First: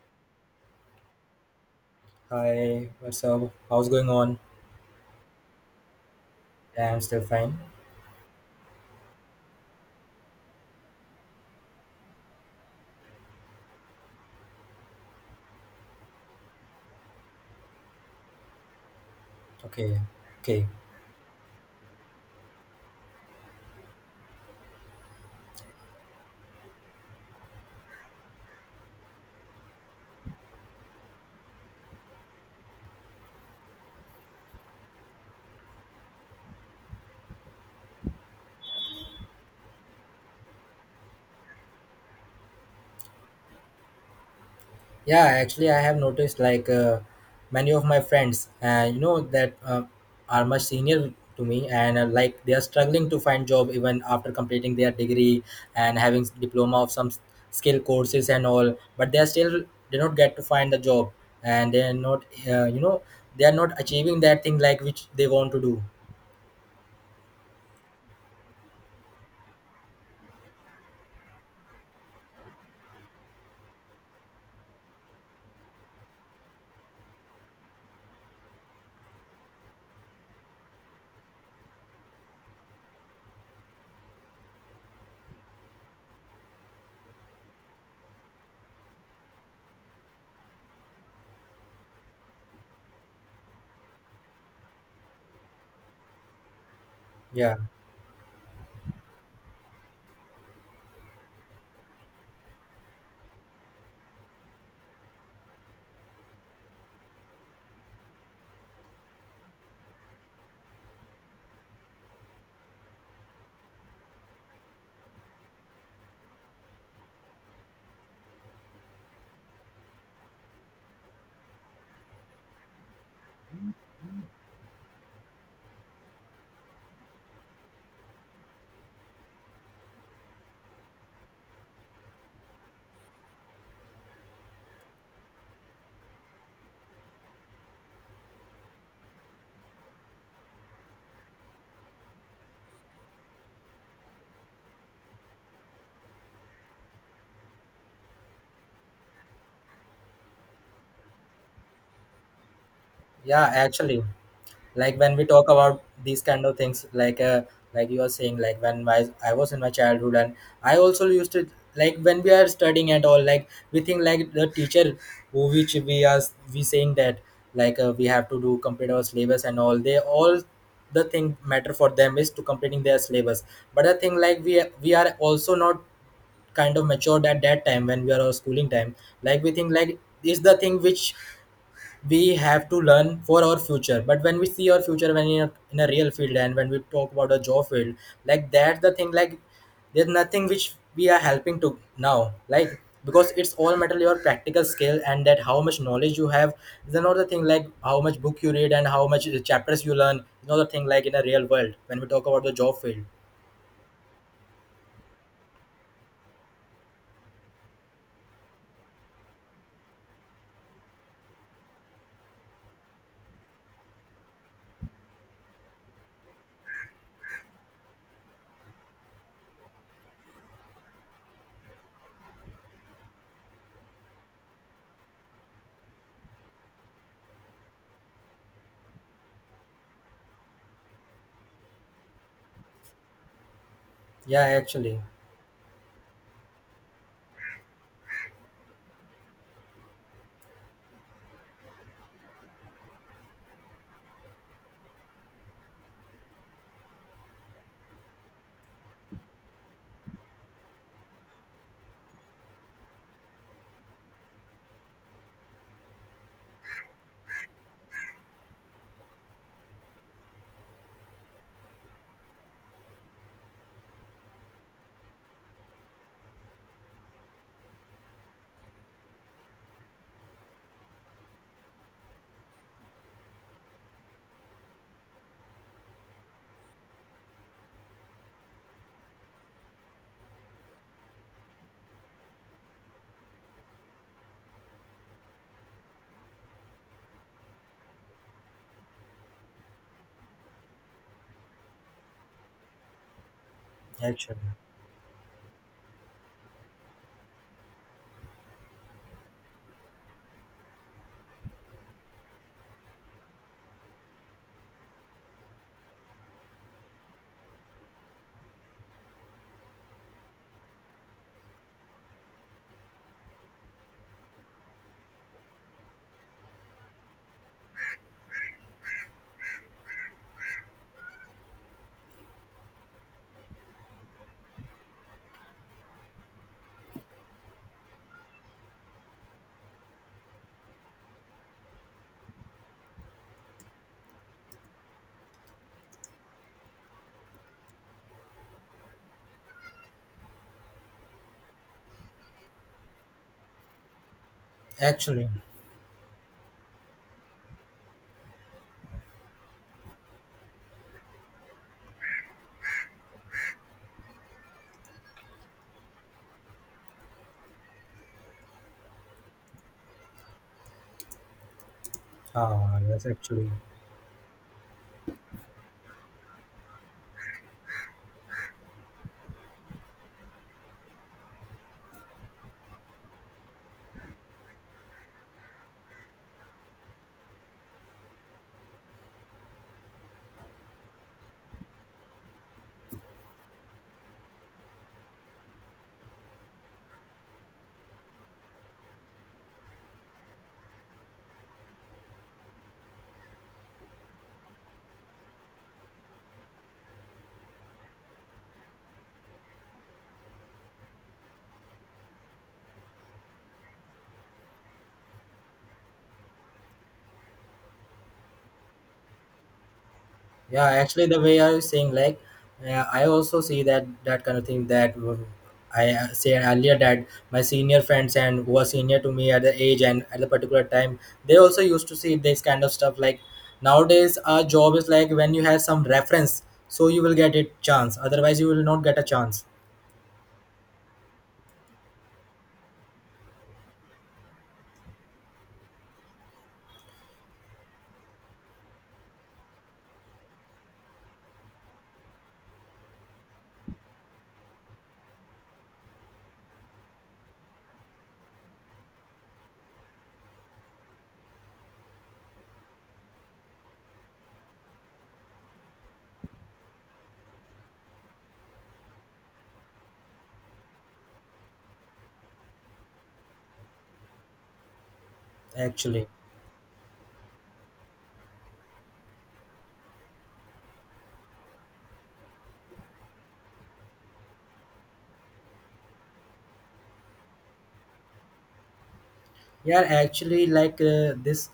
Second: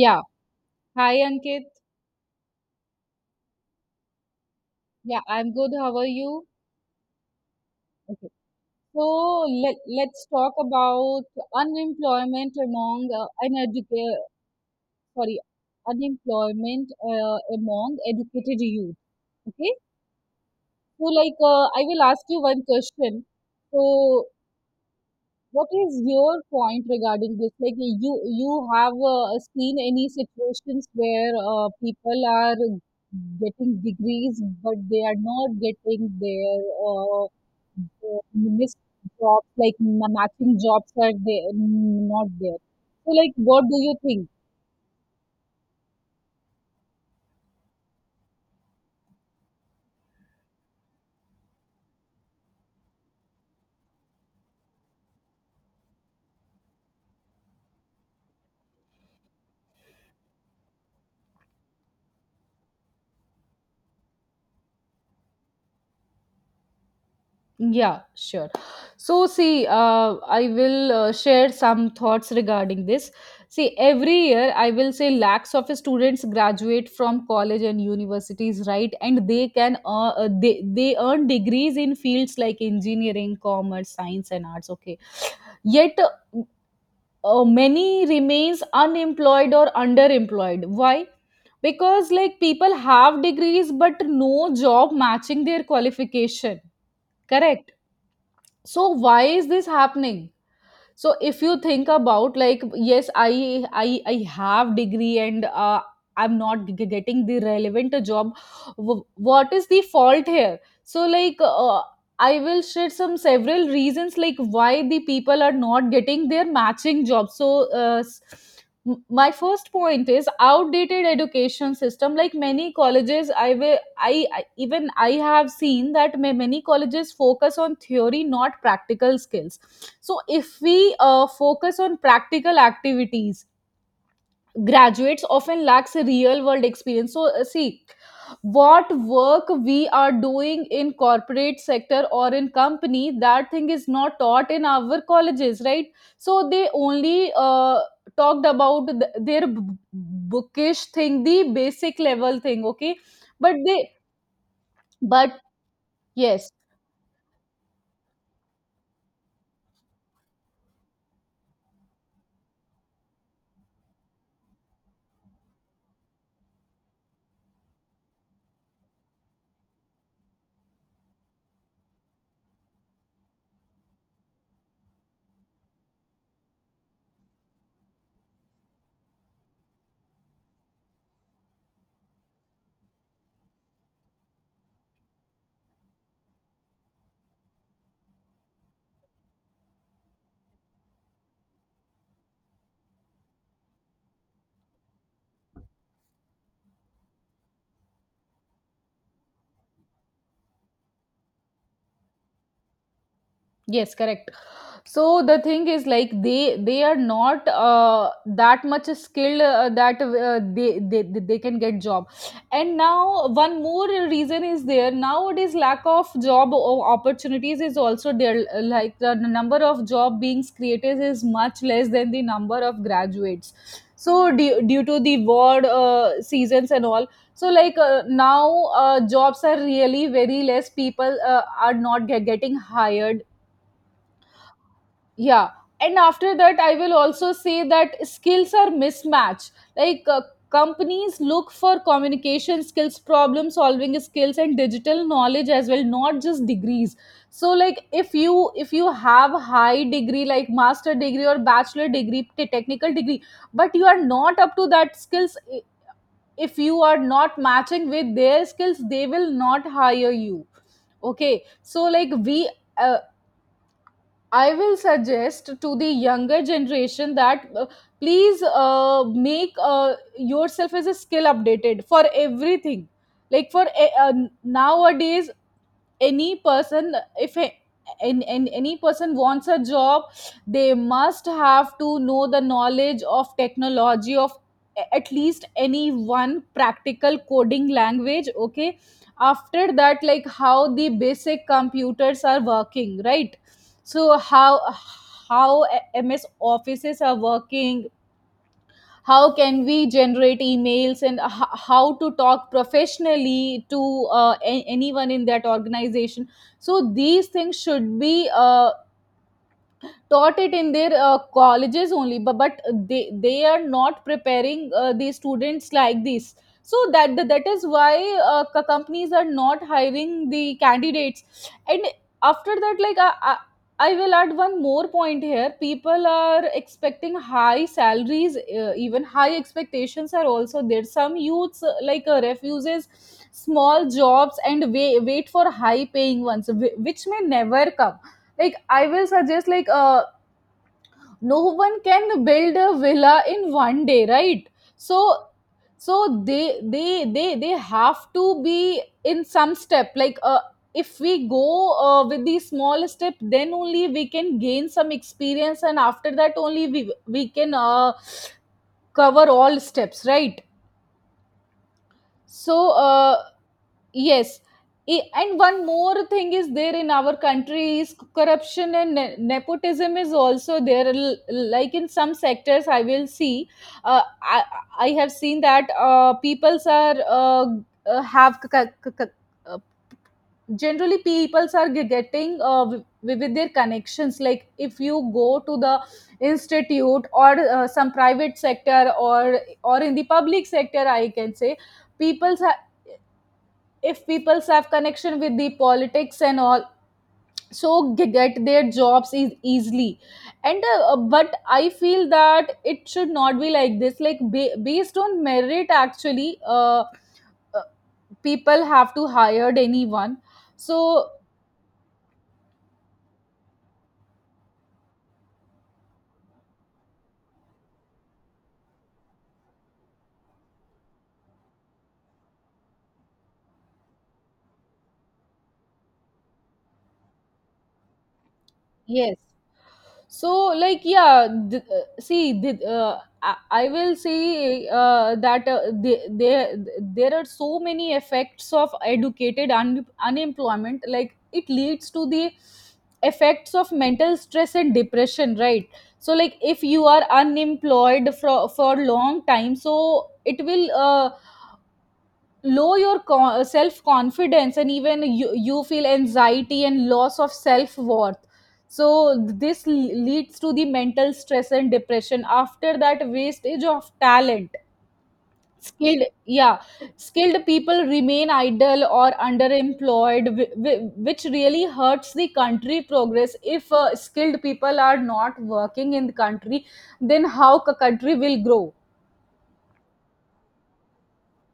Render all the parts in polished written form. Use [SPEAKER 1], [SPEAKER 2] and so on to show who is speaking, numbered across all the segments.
[SPEAKER 1] Yeah. Hi, Ankit.
[SPEAKER 2] Hi, what's up? How's going on?
[SPEAKER 1] Yeah, I'm good. How are you?
[SPEAKER 2] Yeah, I'm still fine.
[SPEAKER 1] Okay. So let's talk about unemployment among uneducated, sorry, unemployment among educated youth. Okay.
[SPEAKER 2] Okay, okay.
[SPEAKER 1] So, like, I will ask you one question. So, what is your point regarding this? Like, you have seen any situations where people are getting degrees, but they are not getting their uh, missed jobs, like matching jobs, are they not there? So, like, what do you think?
[SPEAKER 2] Yeah, actually, I have noticed like many of my friends, that are much senior to me, and like they are struggling to find job even after completing their degree and having diploma of some skill courses and all, but they are still they not get to find the job, and they are not, they are not achieving that thing like which they want to do.
[SPEAKER 1] Yeah, sure. So, see, I will share some thoughts regarding this. See, every year I will say lakhs of students graduate from college and universities, right? And they can they earn degrees in fields like engineering, commerce, science, and arts. Okay, yet many remains unemployed or underemployed. Why? Because, like, people have degrees but no job matching their qualification.
[SPEAKER 2] Yeah,
[SPEAKER 1] Correct, so why is this happening? So if you think about, like, yes, I have degree and I'm not getting the relevant job. What is the fault here? So, like, I will share some several reasons like why the people are not getting their matching jobs. So uh, s- my first point is outdated education system. Like, many colleges, I will I even I have seen that many colleges focus on theory, not practical skills. So if we focus on practical activities, graduates often lacks a real world experience. So, see what work we are doing in corporate sector or in company, that thing is not taught in our colleges, right? So they only talked about their bookish thing, the basic level thing. Okay,
[SPEAKER 2] yeah,
[SPEAKER 1] but they
[SPEAKER 2] actually. Like when we
[SPEAKER 1] but
[SPEAKER 2] talk about these kind
[SPEAKER 1] yes.
[SPEAKER 2] of things like you are saying, like when my I was in my childhood and I also used to, like when we are studying at all, like we think like the teacher who which we are we saying that like we have to do complete our syllabus and all, they all the thing matter for them is to completing their syllabus. But I think like we are also not kind of matured at that time when we are our schooling time, like we think like is the thing which we have to learn for our future. But when we see our future when in a real field and when we talk about a job field, like that's the thing, like there's nothing which we are helping to now, like because it's all matter your practical skill and that how much knowledge you have is another thing, like how much book you read and how much chapters you learn is another thing, like in a real world when we talk about the job field.
[SPEAKER 1] Yes, correct. So the thing is, like, they are not that much skilled that they can get job. And now one more reason is there: nowadays lack of job opportunities is also there, like the number of job beings created is much less than the number of graduates. So due to the word seasons and all, so, like, now, jobs are really very less, people are not getting hired.
[SPEAKER 2] Yeah, actually.
[SPEAKER 1] Yeah. And after that, I will also say that skills are mismatched. Like, companies look for communication skills, problem solving skills, and digital knowledge as well, not just degrees. So, like, if you have high degree like master degree or bachelor degree, technical degree, but you are not up to that skills. If you are not matching with their skills, they will not hire you. Okay, so, like, we uh, I will suggest to the younger generation that please make yourself as a skill updated for everything. Like, for nowadays, any person, if any person wants a job, they must have to know the knowledge of technology, of at least any one practical coding language. Okay, after that, like, how the basic computers are working, right? So
[SPEAKER 2] actually
[SPEAKER 1] how MS offices are working, how can we generate emails, and how to talk professionally to anyone in that organization. So these things should be taught it in their colleges only, but they are not preparing the students like this. So that is why companies are not hiring the candidates. And after that, like, I will add one more point here. People are expecting high salaries, even high expectations are also there. Some youths like refuses small jobs and wait for high paying ones, which may never come. Like, I will suggest, like, no one can build a villa in one day, right? so
[SPEAKER 2] actually
[SPEAKER 1] so they have to be in some step, like, if we go with the small step, then only we can gain some experience, and after that only we can cover all steps, right? So,
[SPEAKER 2] yes, actually.
[SPEAKER 1] yes. And one more thing is there in our country is corruption and nepotism is also there. Like, in some sectors, uh, I, I have seen that peoples are have c- c- c- uh, generally peoples are getting with their connections. Like, if you go to the institute, or some private sector, or in the public sector, I can say, people, if people have connection with the politics and all, so get their jobs is easily. And but I feel that it should not be like this, like based on merit actually. Uh, People have to hire anyone.
[SPEAKER 2] Yeah, actually,
[SPEAKER 1] So,
[SPEAKER 2] the way I was saying, like, I also see that kind of thing that I said earlier, that my senior friends and who were senior to me at the age and at the particular time, they also used to see this kind of stuff. Like nowadays, our job is like when you have some reference, so you will get a chance. Otherwise, you will not get a
[SPEAKER 1] yes.
[SPEAKER 2] chance.
[SPEAKER 1] So, like, yeah, see, I will say that there are so many effects of educated unemployment. Like, it leads to the effects of mental stress and depression, right? So, like, if you are unemployed for long time, so it will low your self confidence, and even you feel anxiety and loss of self worth. So this leads to the mental stress and depression. After that, wastage of talent. Skilled,
[SPEAKER 2] Actually.
[SPEAKER 1] yeah, skilled people remain idle or underemployed, which really hurts the country progress. If skilled people are not working in the country, then how a country will grow?
[SPEAKER 2] Yeah, actually, like this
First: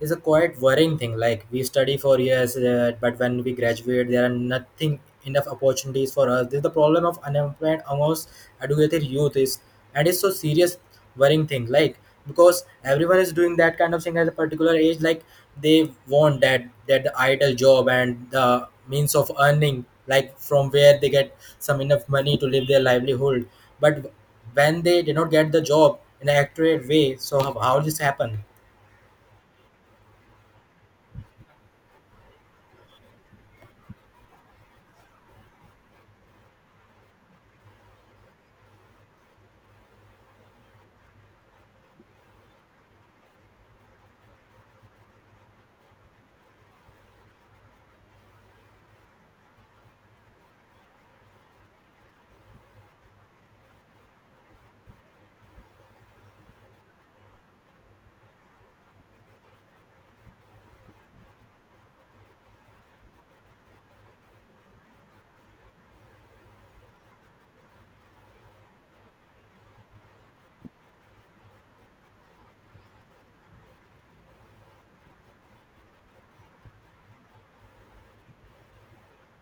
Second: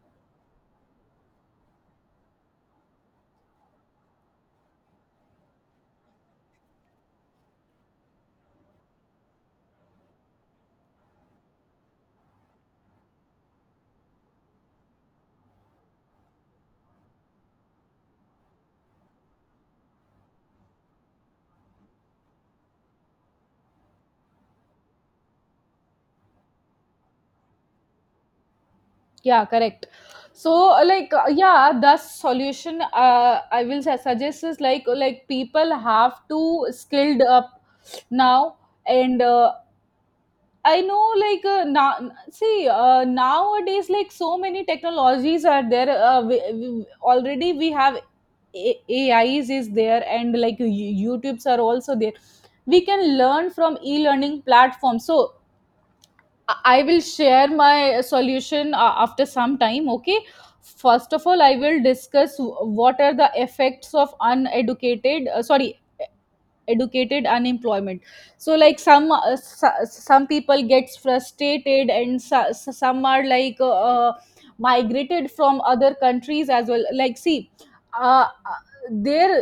[SPEAKER 2] is a quite worrying thing. Like we study for years, but when we graduate, there are nothing enough opportunities for us. This is the problem of unemployment amongst educated youth is, and it's so serious worrying thing. Like because everyone is doing that kind of thing at a particular age. Like they want that that the ideal job and the means of earning, like from where they get some enough money to live their livelihood. But when they did not get the job in an accurate way, so how this happen?
[SPEAKER 1] Yeah, correct. So, like, yeah, the solution I will suggest is, like people have to skilled up now, and I know, like, now see, nowadays, like, so many technologies are there. We have A- AIs is there, and like, YouTubes are also there. We can learn from e-learning platforms. So I will share my solution after some time, okay? First of all, I will discuss what are the effects of uneducated, sorry, educated unemployment. So, like, some people gets frustrated, and some are like migrated from other countries as well. Like, see, uh, uh, there,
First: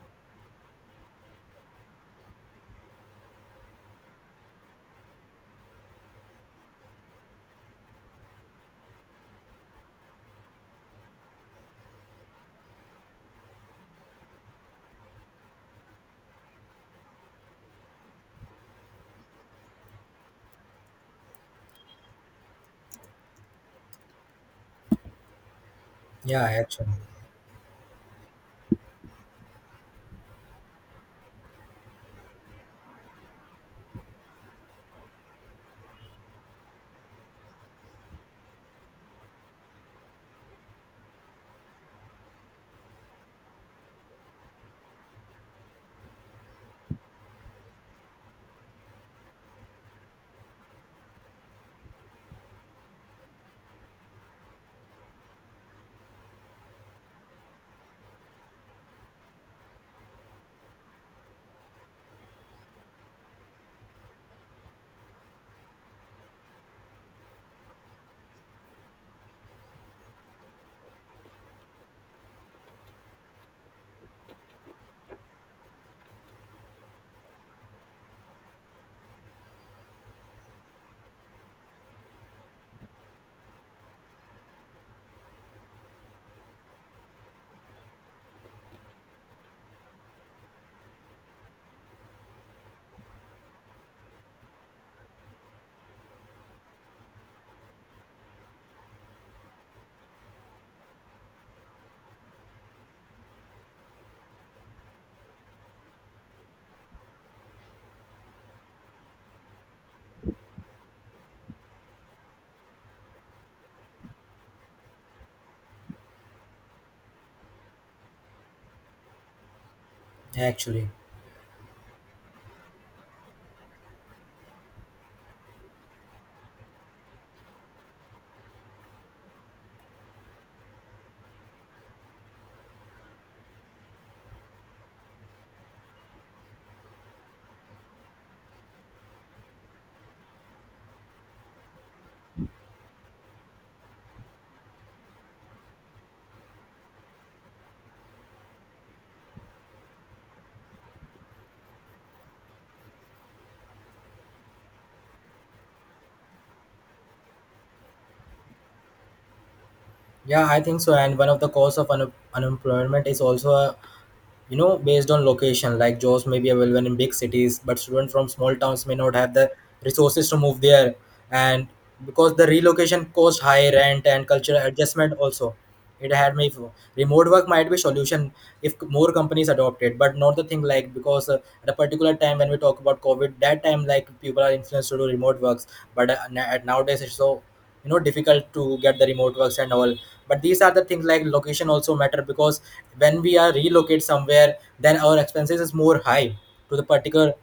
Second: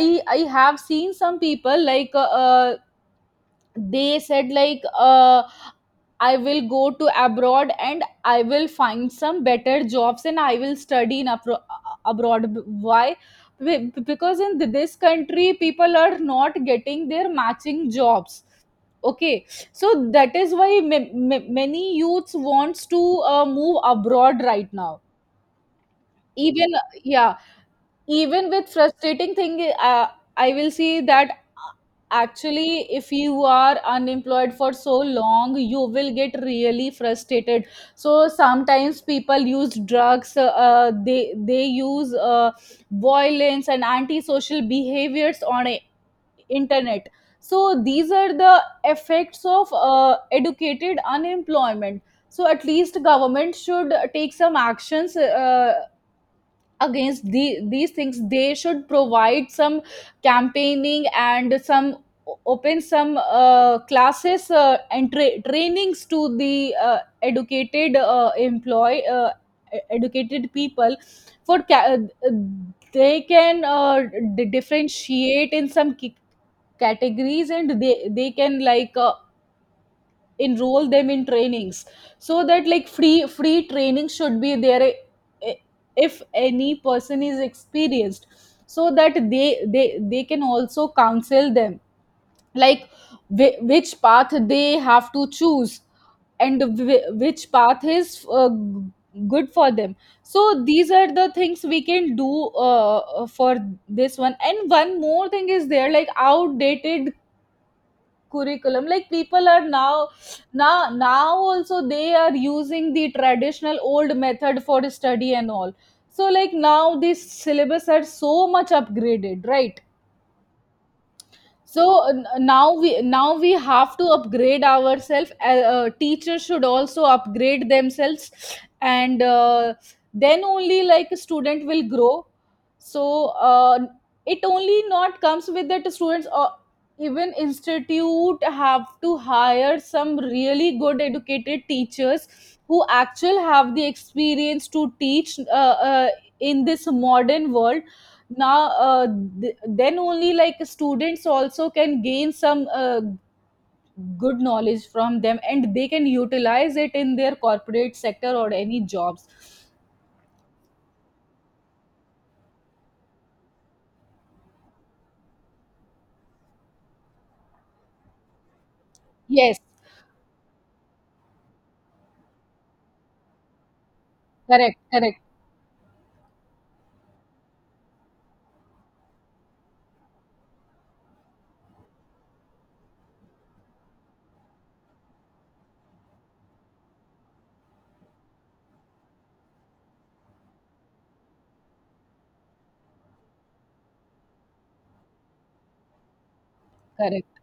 [SPEAKER 1] I have seen some people like they said, like, I will go to abroad, and I will find some better jobs, and I will study in abroad. Why? Because in this country people are not getting their matching jobs. Okay, so that is why many youths wants to move abroad right now.
[SPEAKER 2] Yeah,
[SPEAKER 1] Even,
[SPEAKER 2] actually.
[SPEAKER 1] yeah, even with frustrating thing, I will see that, actually, if you are unemployed for so long, you will get really frustrated. So sometimes people use drugs, they use violence and antisocial behaviors on a internet. So these are the effects of educated unemployment. So at least government should take some actions against these things. They should provide some campaigning and some, open some classes, and trainings to the educated people. for ca- uh, they can differentiate in some categories, and they can, like, enroll them in trainings. So that, like, free training should be there. Eh, if any person is experienced, so that they can also counsel them, like which path they have to choose, and which path is good for them. So these are the things we can do, for this one. And one more thing is there, like outdated curriculum. Like, people are now also, they are using the traditional old method for study and all. So, like, now these syllabus are so much upgraded, right?
[SPEAKER 2] actually
[SPEAKER 1] So now we have to upgrade ourselves. Teachers should also upgrade themselves, and then only, like, a student will grow. So, it only not comes with that students, or even institute have to hire some really good educated teachers who actually have the experience to teach in this modern world now. Then only, like, students also can gain some good knowledge from them, and they can utilize it in their corporate sector or any jobs.
[SPEAKER 2] yeah, I think so. And one of the cause of unemployment is also a, based on location, like jobs may be available in big cities but students from small towns may not have the
[SPEAKER 1] Yes.
[SPEAKER 2] resources to move there, and because the relocation cost, high rent, and cultural
[SPEAKER 1] Correct,
[SPEAKER 2] adjustment
[SPEAKER 1] correct,
[SPEAKER 2] also, it had me remote work might be solution if more companies adopt it. But not the thing, like because at a particular time when we talk about COVID, that time, like people are influenced to do remote works. But nowadays it's so, difficult to get the remote works and all. But these are the things like location also matter, because when we are relocate somewhere then our expenses is more high to the particular,
[SPEAKER 1] correct.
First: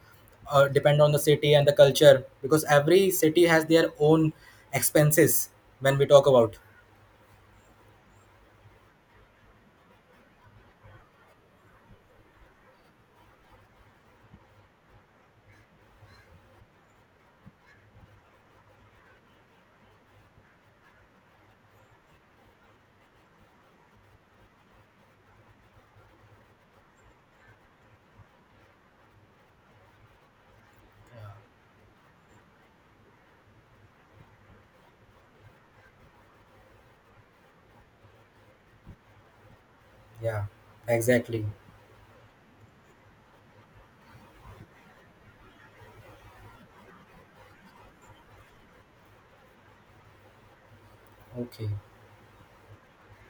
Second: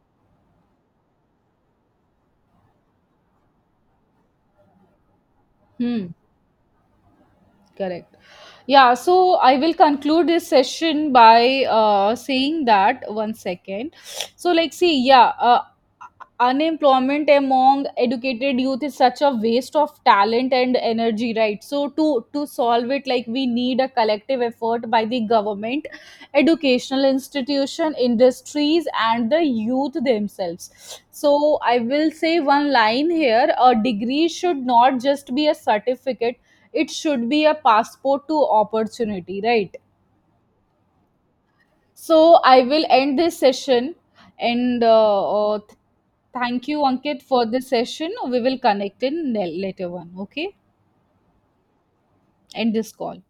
[SPEAKER 2] depend on the city and the culture, because every city has their own expenses. When we
[SPEAKER 1] Hmm.
[SPEAKER 2] talk about,
[SPEAKER 1] Correct. Yeah, so I will conclude this session by saying that, one second. So, like, see, yeah, unemployment among educated youth is such a waste of talent and energy, right? So, to solve it, like, we need a collective effort by the government, educational institution, industries, and the youth themselves. So, I will say one line here: a degree should not just be a certificate, it should be a passport to opportunity, right?
[SPEAKER 2] yeah, exactly.
[SPEAKER 1] So I will end this session, and thank you, Ankit, for this session. We will connect in later one. Okay,
[SPEAKER 2] Okay.
[SPEAKER 1] end this call.